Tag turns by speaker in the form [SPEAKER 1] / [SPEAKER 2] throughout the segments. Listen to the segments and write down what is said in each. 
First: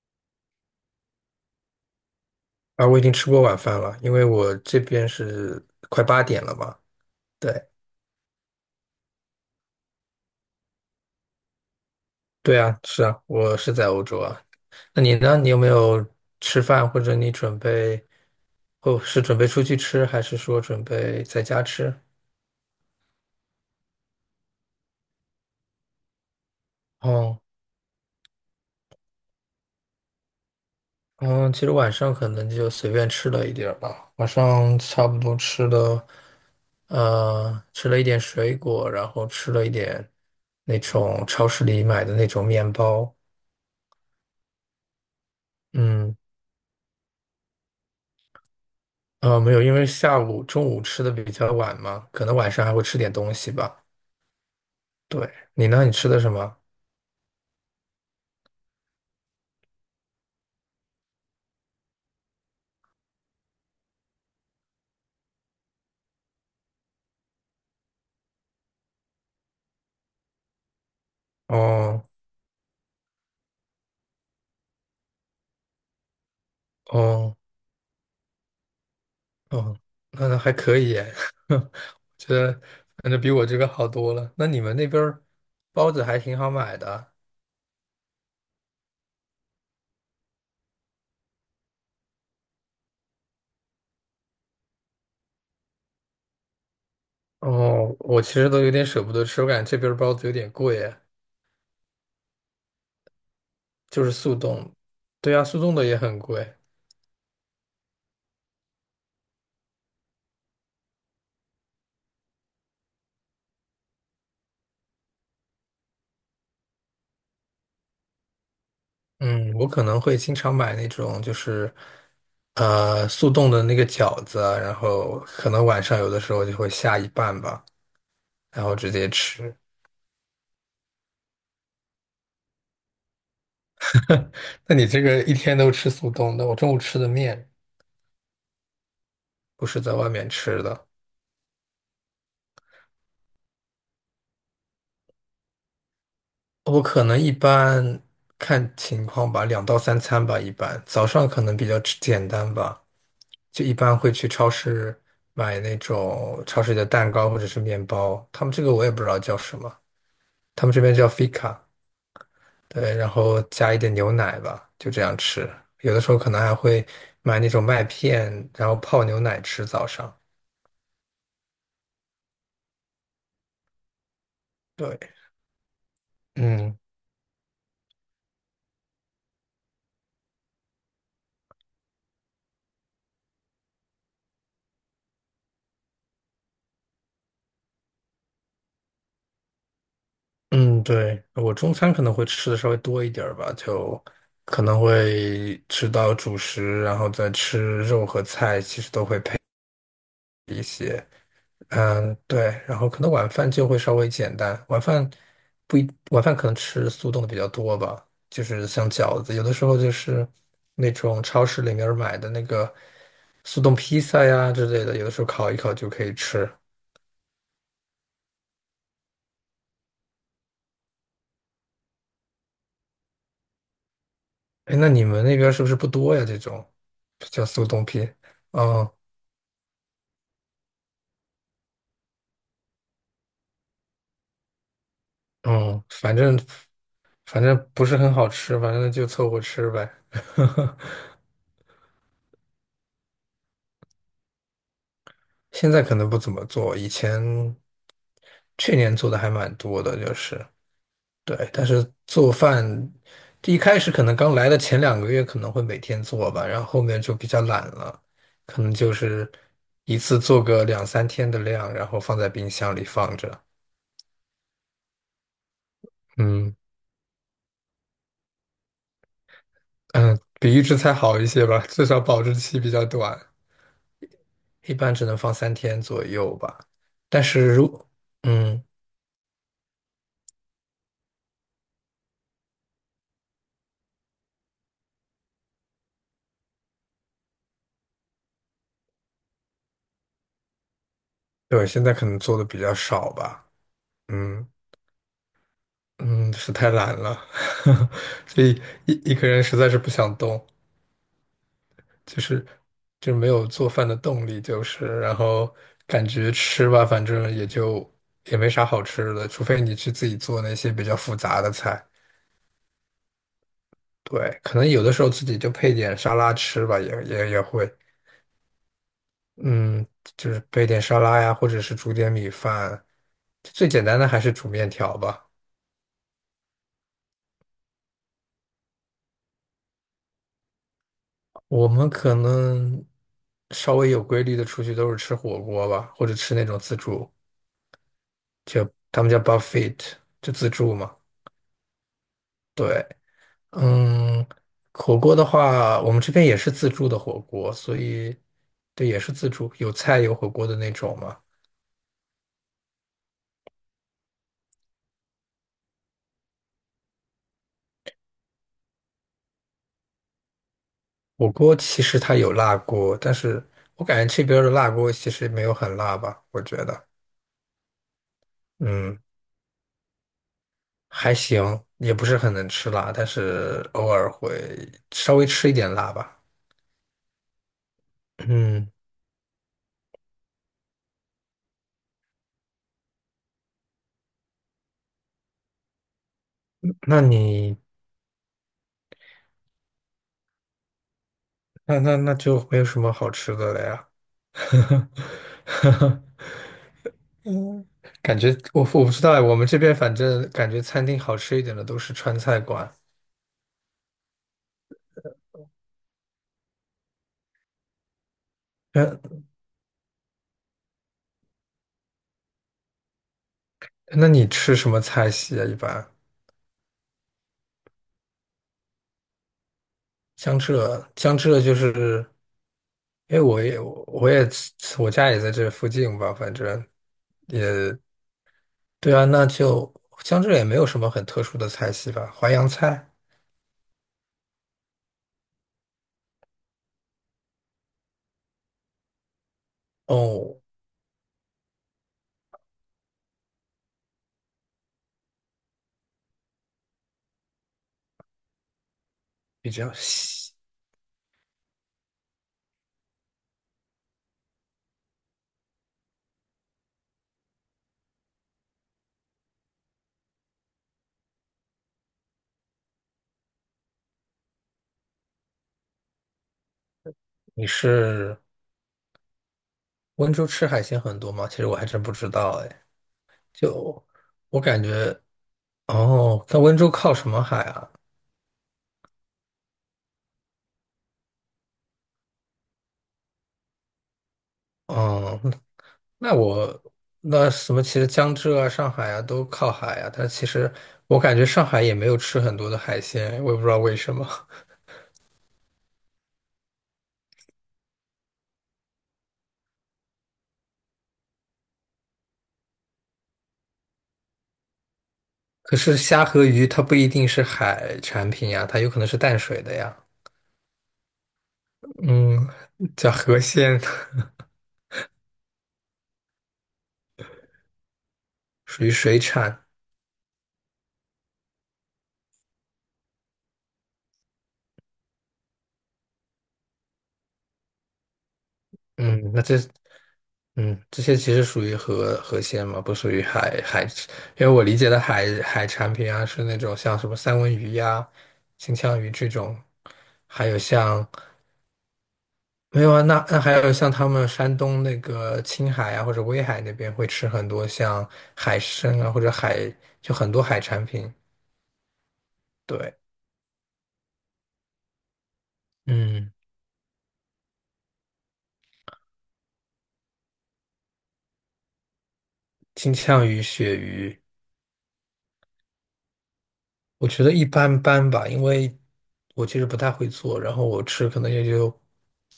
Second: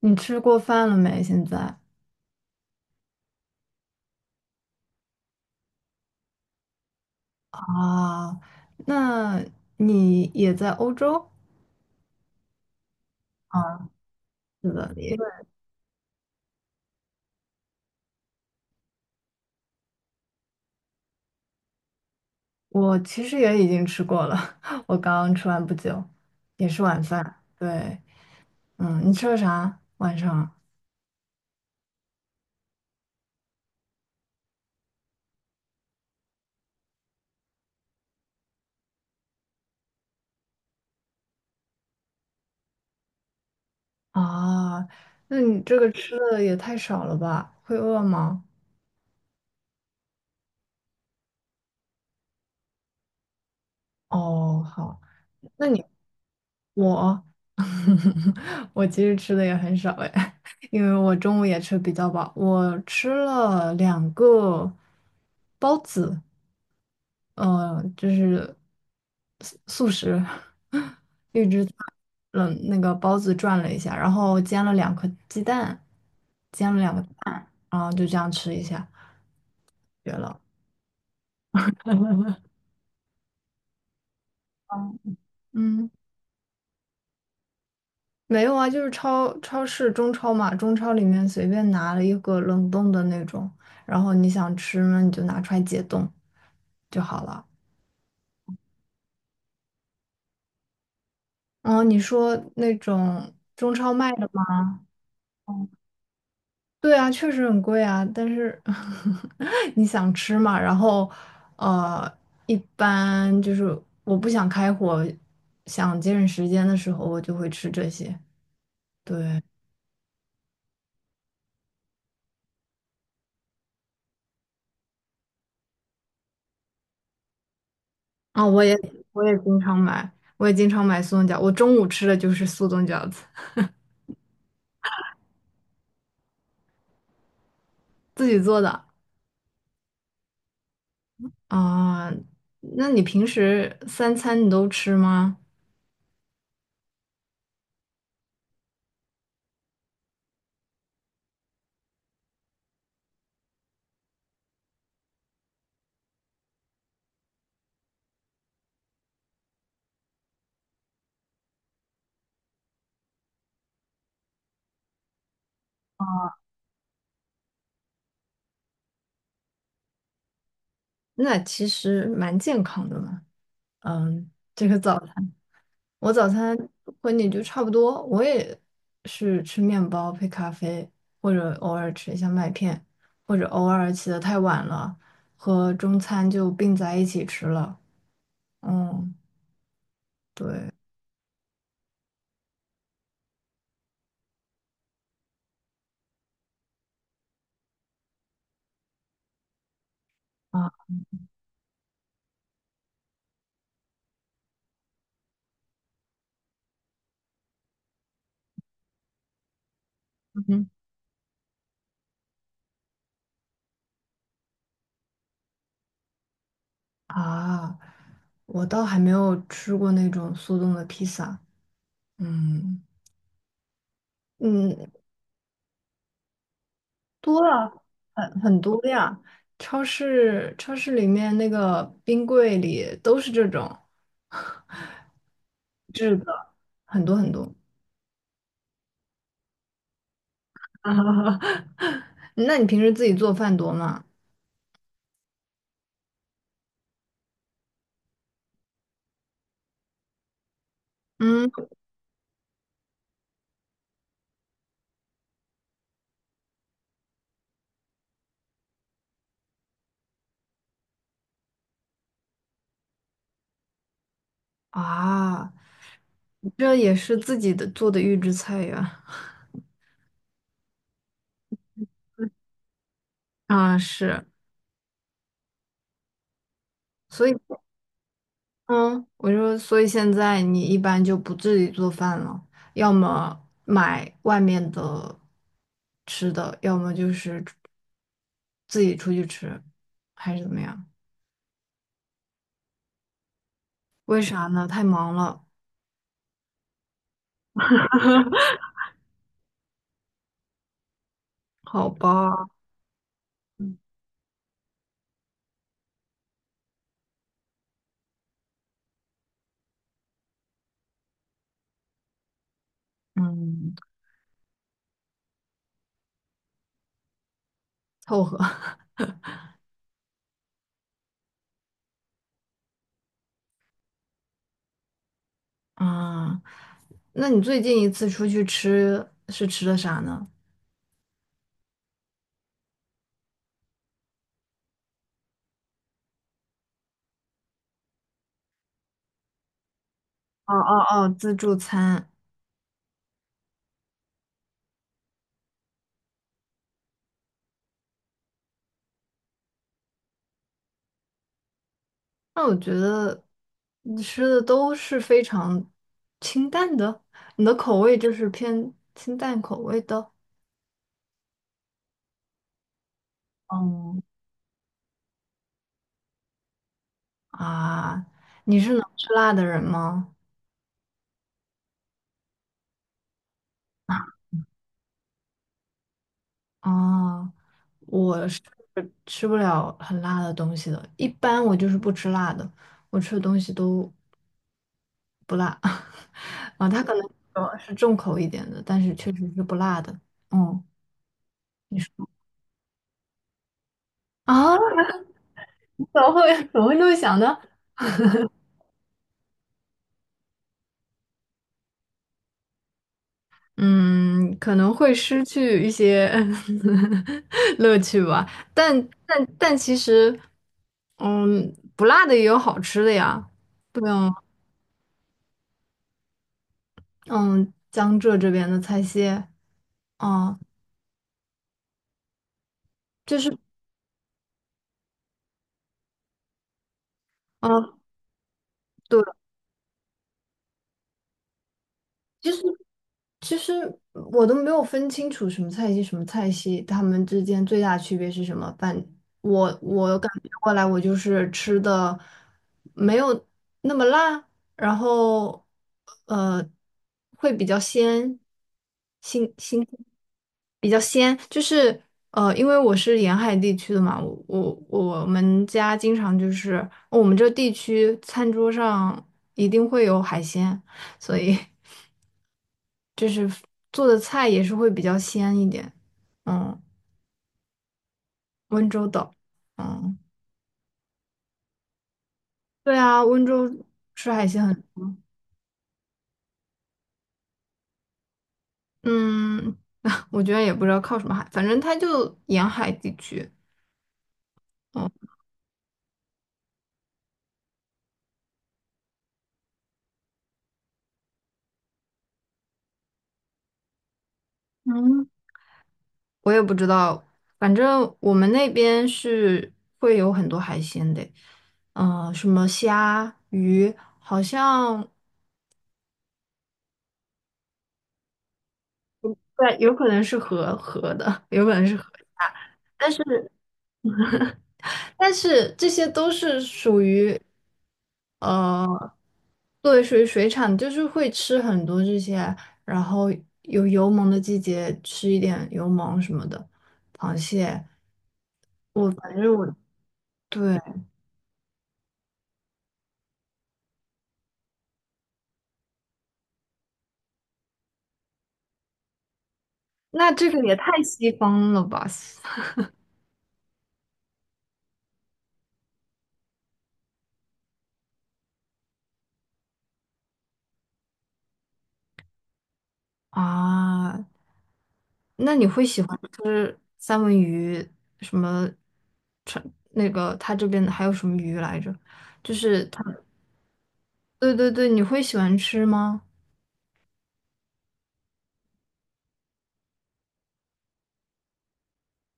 [SPEAKER 1] 你吃过饭了没？现在
[SPEAKER 2] 啊，我已经吃过晚饭了，因为我这边是快8点了嘛。对，
[SPEAKER 1] 啊，那你也在欧洲？
[SPEAKER 2] 对啊，是啊，我是在欧洲啊。
[SPEAKER 1] 是的，
[SPEAKER 2] 那你
[SPEAKER 1] 因
[SPEAKER 2] 呢？
[SPEAKER 1] 为
[SPEAKER 2] 你有没有吃饭，或者你准备，哦，是准备出去吃，还是说准备在家吃？
[SPEAKER 1] 我其实也已经吃过了，我刚刚吃完不久，也是晚饭。
[SPEAKER 2] 哦，
[SPEAKER 1] 对，嗯，你吃了啥？晚上
[SPEAKER 2] 嗯，其实晚上可能就随便吃了一点儿吧，晚上差不多吃了，吃了一点水果，然后吃了一点那种超市里买的那种面包，
[SPEAKER 1] 啊？那你这个吃
[SPEAKER 2] 嗯，
[SPEAKER 1] 的也太少了吧？会饿吗？
[SPEAKER 2] 没有，因为下午、中午吃的比较晚嘛，可能晚上还会吃点东西吧。
[SPEAKER 1] 哦，好，
[SPEAKER 2] 对，你
[SPEAKER 1] 那你
[SPEAKER 2] 呢？你吃的什么？
[SPEAKER 1] 我 我其实吃的也很少哎，因为我中午也吃比较饱，我吃了两个包子。就是素食 一制菜。
[SPEAKER 2] 哦
[SPEAKER 1] 嗯，那个包子转了一下，然后煎了两颗鸡蛋，煎了两个蛋，
[SPEAKER 2] 哦
[SPEAKER 1] 然后就这样吃一下，
[SPEAKER 2] 哦，
[SPEAKER 1] 绝
[SPEAKER 2] 那
[SPEAKER 1] 了。
[SPEAKER 2] 还可以耶 我觉 得反正比我这个好多了。那你们那边儿
[SPEAKER 1] 嗯。
[SPEAKER 2] 包子还挺好买的。
[SPEAKER 1] 没有啊，就是超市中超嘛，中超里面随便拿了一个冷冻的那种，然后你想吃呢，你就拿出来解冻就好了。
[SPEAKER 2] 哦，我其实都有点舍不得吃，我感觉这边儿包子有点贵耶
[SPEAKER 1] 嗯，你说那种中超
[SPEAKER 2] 就是
[SPEAKER 1] 卖的
[SPEAKER 2] 速冻。
[SPEAKER 1] 吗？
[SPEAKER 2] 对呀，速冻的也很贵。
[SPEAKER 1] 对啊，确实很贵啊，但是 你想吃嘛。然后呃，一般就是我不想开火，想节省时间的时候，我就会吃这些。对，
[SPEAKER 2] 嗯，我可能会经常买那种就是，速冻的那个饺子啊然后可能晚上有的时候就会下一半吧，
[SPEAKER 1] 啊，我
[SPEAKER 2] 然后
[SPEAKER 1] 也
[SPEAKER 2] 直接
[SPEAKER 1] 我也
[SPEAKER 2] 吃。
[SPEAKER 1] 经常买，我也经常买速冻饺，我中午吃的就是速冻饺子。
[SPEAKER 2] 那你这个一天都吃速冻的，我中午吃的面
[SPEAKER 1] 自己做的
[SPEAKER 2] 不是在外面吃的，
[SPEAKER 1] 啊，那你平时三餐你都吃吗？
[SPEAKER 2] 我可能一般看情况吧，两到三餐吧，一般早上可能比较吃简单吧，就一般会去超市买那种超市里的蛋糕或者是面包，他们这个我也不知道叫什么，他们这边叫 fika。对，然后加一点牛奶吧，就这样吃。有的时候可能还会买那种麦片，然后泡牛奶吃早上。
[SPEAKER 1] 那其实蛮健康的嘛。嗯，这个
[SPEAKER 2] 对，
[SPEAKER 1] 早餐，我早餐
[SPEAKER 2] 嗯
[SPEAKER 1] 和你就差不多，我也是吃面包配咖啡，或者偶尔吃一下麦片，或者偶尔起的太晚了，和中餐就并在一起吃了。嗯，对
[SPEAKER 2] 嗯，对，我中餐可能会吃的稍微多一点儿吧，就可能会吃到主食，然后再吃肉和菜，其实都会配。
[SPEAKER 1] 啊，
[SPEAKER 2] 嗯，对，然后可能晚饭就会稍微简单，晚饭不一，晚饭可能吃速冻的比较多吧，就是像饺子，有的时候就是
[SPEAKER 1] 嗯
[SPEAKER 2] 那种超市里面儿买的那个速冻披萨呀之类的，有的时候烤一烤就可以吃。
[SPEAKER 1] 啊，我倒还没有吃过那种速冻的披萨。嗯
[SPEAKER 2] 哎，那
[SPEAKER 1] 嗯，
[SPEAKER 2] 你们那边儿是不是不多呀？这种
[SPEAKER 1] 多
[SPEAKER 2] 叫速
[SPEAKER 1] 啊，
[SPEAKER 2] 冻披，
[SPEAKER 1] 很多
[SPEAKER 2] 嗯
[SPEAKER 1] 呀。超市里面那个冰柜里都是这种，
[SPEAKER 2] 嗯，反正
[SPEAKER 1] 很多很
[SPEAKER 2] 反
[SPEAKER 1] 多。
[SPEAKER 2] 正不是很好吃，反正就凑合吃呗。
[SPEAKER 1] 那你平时自己做饭多吗？
[SPEAKER 2] 现在可能不怎么做，以前去年做的还蛮多的，就是对，
[SPEAKER 1] 嗯
[SPEAKER 2] 但是做饭一开始可能刚来的前2个月可能会每天做吧，然后后面就比较懒了，可能就是一次做个两三天的量，然后放在冰箱里放着。
[SPEAKER 1] 啊，
[SPEAKER 2] 嗯
[SPEAKER 1] 这也是自己的做的预制菜呀。
[SPEAKER 2] 嗯，比预制菜好一些吧，至少保质期比较短，
[SPEAKER 1] 啊，是，
[SPEAKER 2] 一般只能放三天左右吧。但
[SPEAKER 1] 所以
[SPEAKER 2] 是如嗯，
[SPEAKER 1] 嗯，我就所以现在你一般就不自己做饭了，要么买外面的吃的，要么就是自己出去吃，还是怎么样？
[SPEAKER 2] 对，现在可能做的比较少吧，
[SPEAKER 1] 为
[SPEAKER 2] 嗯。
[SPEAKER 1] 啥呢？太忙了。
[SPEAKER 2] 嗯，是太懒了，所以一个人实在是不想动，
[SPEAKER 1] 好
[SPEAKER 2] 就是
[SPEAKER 1] 吧，
[SPEAKER 2] 就没有做饭的动力，就是然后感觉吃吧，反正也就也没啥好吃的，除非你去自己做那些比较复杂的菜。
[SPEAKER 1] 嗯，
[SPEAKER 2] 对，可能有的时候自己就配点沙拉吃吧，也会，
[SPEAKER 1] 凑合。
[SPEAKER 2] 嗯，就是配点沙拉呀，或者是煮点米饭，最简单的还是煮面条吧。
[SPEAKER 1] 啊。那你最近一次出去吃是吃的啥呢？
[SPEAKER 2] 我们可能稍微有规律的出去都是吃火锅吧，或者吃那种自助，就他们叫 buffet，就自
[SPEAKER 1] 哦
[SPEAKER 2] 助
[SPEAKER 1] 哦
[SPEAKER 2] 嘛。
[SPEAKER 1] 哦，自助餐。
[SPEAKER 2] 对，嗯，火锅的话，我们这边也是自助的火锅，所以对，也是自助，有菜有火锅的那种嘛。
[SPEAKER 1] 那我觉得你吃的都是非常清淡的，你的口味就是偏清淡口味的。
[SPEAKER 2] 火锅其实它有辣锅，但是我
[SPEAKER 1] 嗯
[SPEAKER 2] 感觉这边儿的辣锅其实没有很辣吧，我觉得，
[SPEAKER 1] 啊，你是能
[SPEAKER 2] 嗯，
[SPEAKER 1] 吃辣的人吗？
[SPEAKER 2] 还行，也不是很能吃辣，但是偶尔会稍微吃一点辣吧。
[SPEAKER 1] 啊，我是
[SPEAKER 2] 嗯。
[SPEAKER 1] 吃不了很辣的东西的，一般我就是不吃辣的，我吃的东西都不辣。啊，他可
[SPEAKER 2] 那
[SPEAKER 1] 能
[SPEAKER 2] 你
[SPEAKER 1] 是重口一点的，但是确实是不辣的。嗯，你
[SPEAKER 2] 那
[SPEAKER 1] 说
[SPEAKER 2] 那那就没有什么好吃的了呀。
[SPEAKER 1] 啊，怎 么会怎么会这么想呢？
[SPEAKER 2] 嗯，感觉我不知道，我们这边反正感觉餐厅好吃一点的都是川菜馆。
[SPEAKER 1] 嗯，可能会失去一些 乐趣吧。但
[SPEAKER 2] 那
[SPEAKER 1] 但但其实，嗯，不辣的也有好吃的呀，对
[SPEAKER 2] 那
[SPEAKER 1] 啊，
[SPEAKER 2] 你吃什么菜系啊？一般
[SPEAKER 1] 嗯，江浙这边的菜系。哦、
[SPEAKER 2] 江浙就是，因
[SPEAKER 1] 就
[SPEAKER 2] 为
[SPEAKER 1] 是，
[SPEAKER 2] 我家也在这附近吧，反正也
[SPEAKER 1] 嗯、
[SPEAKER 2] 对
[SPEAKER 1] 对，
[SPEAKER 2] 啊，那就江浙也没有什么很特殊的菜系吧，
[SPEAKER 1] 其
[SPEAKER 2] 淮
[SPEAKER 1] 实
[SPEAKER 2] 扬菜
[SPEAKER 1] 其实我都没有分清楚什么菜系什么菜系，它们之间最大的区别是什么？我感觉
[SPEAKER 2] 哦，
[SPEAKER 1] 过来，我就是吃的没有那么辣。然后呃会比较鲜，新
[SPEAKER 2] 比
[SPEAKER 1] 新鲜
[SPEAKER 2] 较西。
[SPEAKER 1] 比较鲜，就是因为我是沿海地区的嘛，我们家经常就是我们这地区餐桌上一定会有海鲜，所以 就是做的菜也是会比较鲜一点。嗯，
[SPEAKER 2] 你是？
[SPEAKER 1] 温州的。嗯，
[SPEAKER 2] 温州吃海鲜很多吗？其实我还真不知道哎。
[SPEAKER 1] 对啊，温州
[SPEAKER 2] 就
[SPEAKER 1] 吃海
[SPEAKER 2] 我
[SPEAKER 1] 鲜
[SPEAKER 2] 感
[SPEAKER 1] 很，
[SPEAKER 2] 觉，哦，那温州靠什么海啊？
[SPEAKER 1] 嗯，我觉得也不知道靠什么海，反正它就沿海地区。嗯
[SPEAKER 2] 嗯，那那我那什么，其实江浙啊、上海啊都靠海啊，但其实我感觉上海也没有吃很多的海鲜，我也不知道为什么。
[SPEAKER 1] 嗯，我也不知道，反正我们那边是会有很多海鲜的。嗯、什么虾、鱼，好像
[SPEAKER 2] 可是虾和鱼它不一定是海产品呀，它有可能是淡水的
[SPEAKER 1] 对，有
[SPEAKER 2] 呀。
[SPEAKER 1] 可能是河的，有可能是河
[SPEAKER 2] 嗯，
[SPEAKER 1] 虾，但
[SPEAKER 2] 叫
[SPEAKER 1] 是。
[SPEAKER 2] 河鲜，
[SPEAKER 1] 但是这些都是属于
[SPEAKER 2] 属
[SPEAKER 1] 呃，
[SPEAKER 2] 于水产。
[SPEAKER 1] 对，属于水产，就是会吃很多这些，然后有油蒙的季节吃一点油蒙什么的，螃蟹，我
[SPEAKER 2] 嗯，
[SPEAKER 1] 反
[SPEAKER 2] 那
[SPEAKER 1] 正
[SPEAKER 2] 这
[SPEAKER 1] 我对，
[SPEAKER 2] 嗯，这些其实属于河鲜嘛，不属于海，因为我理解的海产品啊，是那种像什么三文鱼呀、金枪鱼这种，
[SPEAKER 1] 那
[SPEAKER 2] 还
[SPEAKER 1] 这
[SPEAKER 2] 有
[SPEAKER 1] 个也太
[SPEAKER 2] 像
[SPEAKER 1] 西方了吧
[SPEAKER 2] 没有啊，那还有像他们山东那个青海啊或者威海那边会吃很多像海参啊或者海就很多海产品，对，
[SPEAKER 1] 啊？那你会喜欢
[SPEAKER 2] 嗯，
[SPEAKER 1] 吃三文鱼什么？川那个他这边还有什么鱼来着？就是
[SPEAKER 2] 金
[SPEAKER 1] 他，
[SPEAKER 2] 枪鱼、鳕鱼。
[SPEAKER 1] 对对对，你会喜欢吃吗？
[SPEAKER 2] 我觉得一般般吧，因为我其实不太会做，然后我吃可能也就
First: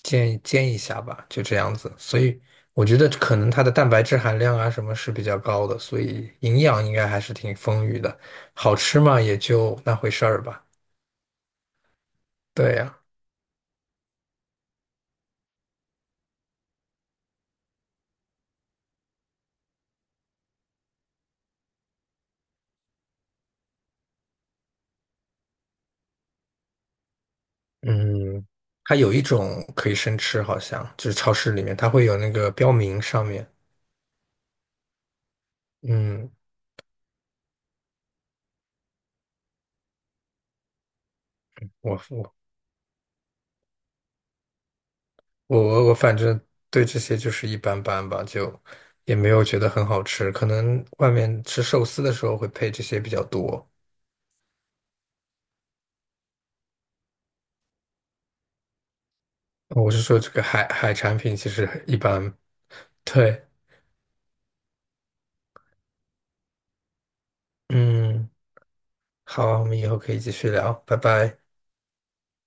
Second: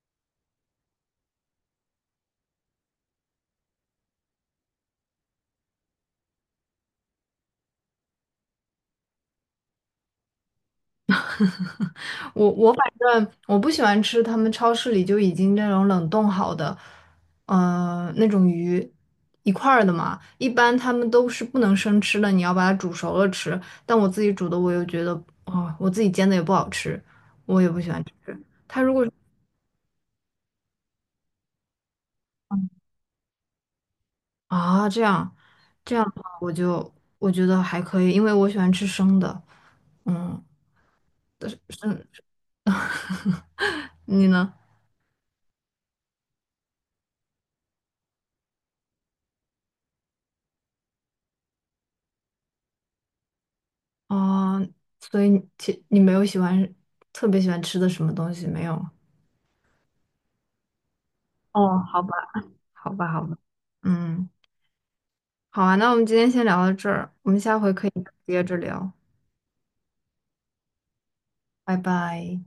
[SPEAKER 2] 煎煎一下吧，就这样子。所以我觉得可能它的蛋白质含量啊什么是比较高的，所以营养应该还是挺丰腴的。好吃嘛，也就那回事儿吧。对
[SPEAKER 1] 反
[SPEAKER 2] 呀，
[SPEAKER 1] 正我不喜欢吃他们超市里就已经那种冷冻好的。那种鱼一块儿的嘛。一般他们都是不能生吃的，你要把它煮熟了吃。但我自己煮的，我又觉得，哦，我自己煎的也不好吃，我也不喜欢吃
[SPEAKER 2] 嗯，它有一种可以生吃，好像就是超市里面它会有那个标明上面，
[SPEAKER 1] 啊。这样，这样的话，
[SPEAKER 2] 嗯。
[SPEAKER 1] 我觉得还可以，因为我喜欢吃生的。嗯，但是生，
[SPEAKER 2] 我
[SPEAKER 1] 你呢？
[SPEAKER 2] 我反正对这些就是一般般吧，就也没有觉得很好吃。可能外面吃寿司的时候会配这些比较多。
[SPEAKER 1] 哦，所以你没有喜欢特别喜欢吃的什么东西没有？
[SPEAKER 2] 我是说这个海产品其实
[SPEAKER 1] 哦，
[SPEAKER 2] 一
[SPEAKER 1] 好吧，
[SPEAKER 2] 般。
[SPEAKER 1] 好吧，好吧，
[SPEAKER 2] 对，
[SPEAKER 1] 嗯，好啊，那我们今天先聊到这儿，我们下回可以
[SPEAKER 2] 嗯，
[SPEAKER 1] 接着聊，
[SPEAKER 2] 好，我们以后可以继续聊，拜拜。
[SPEAKER 1] 拜拜。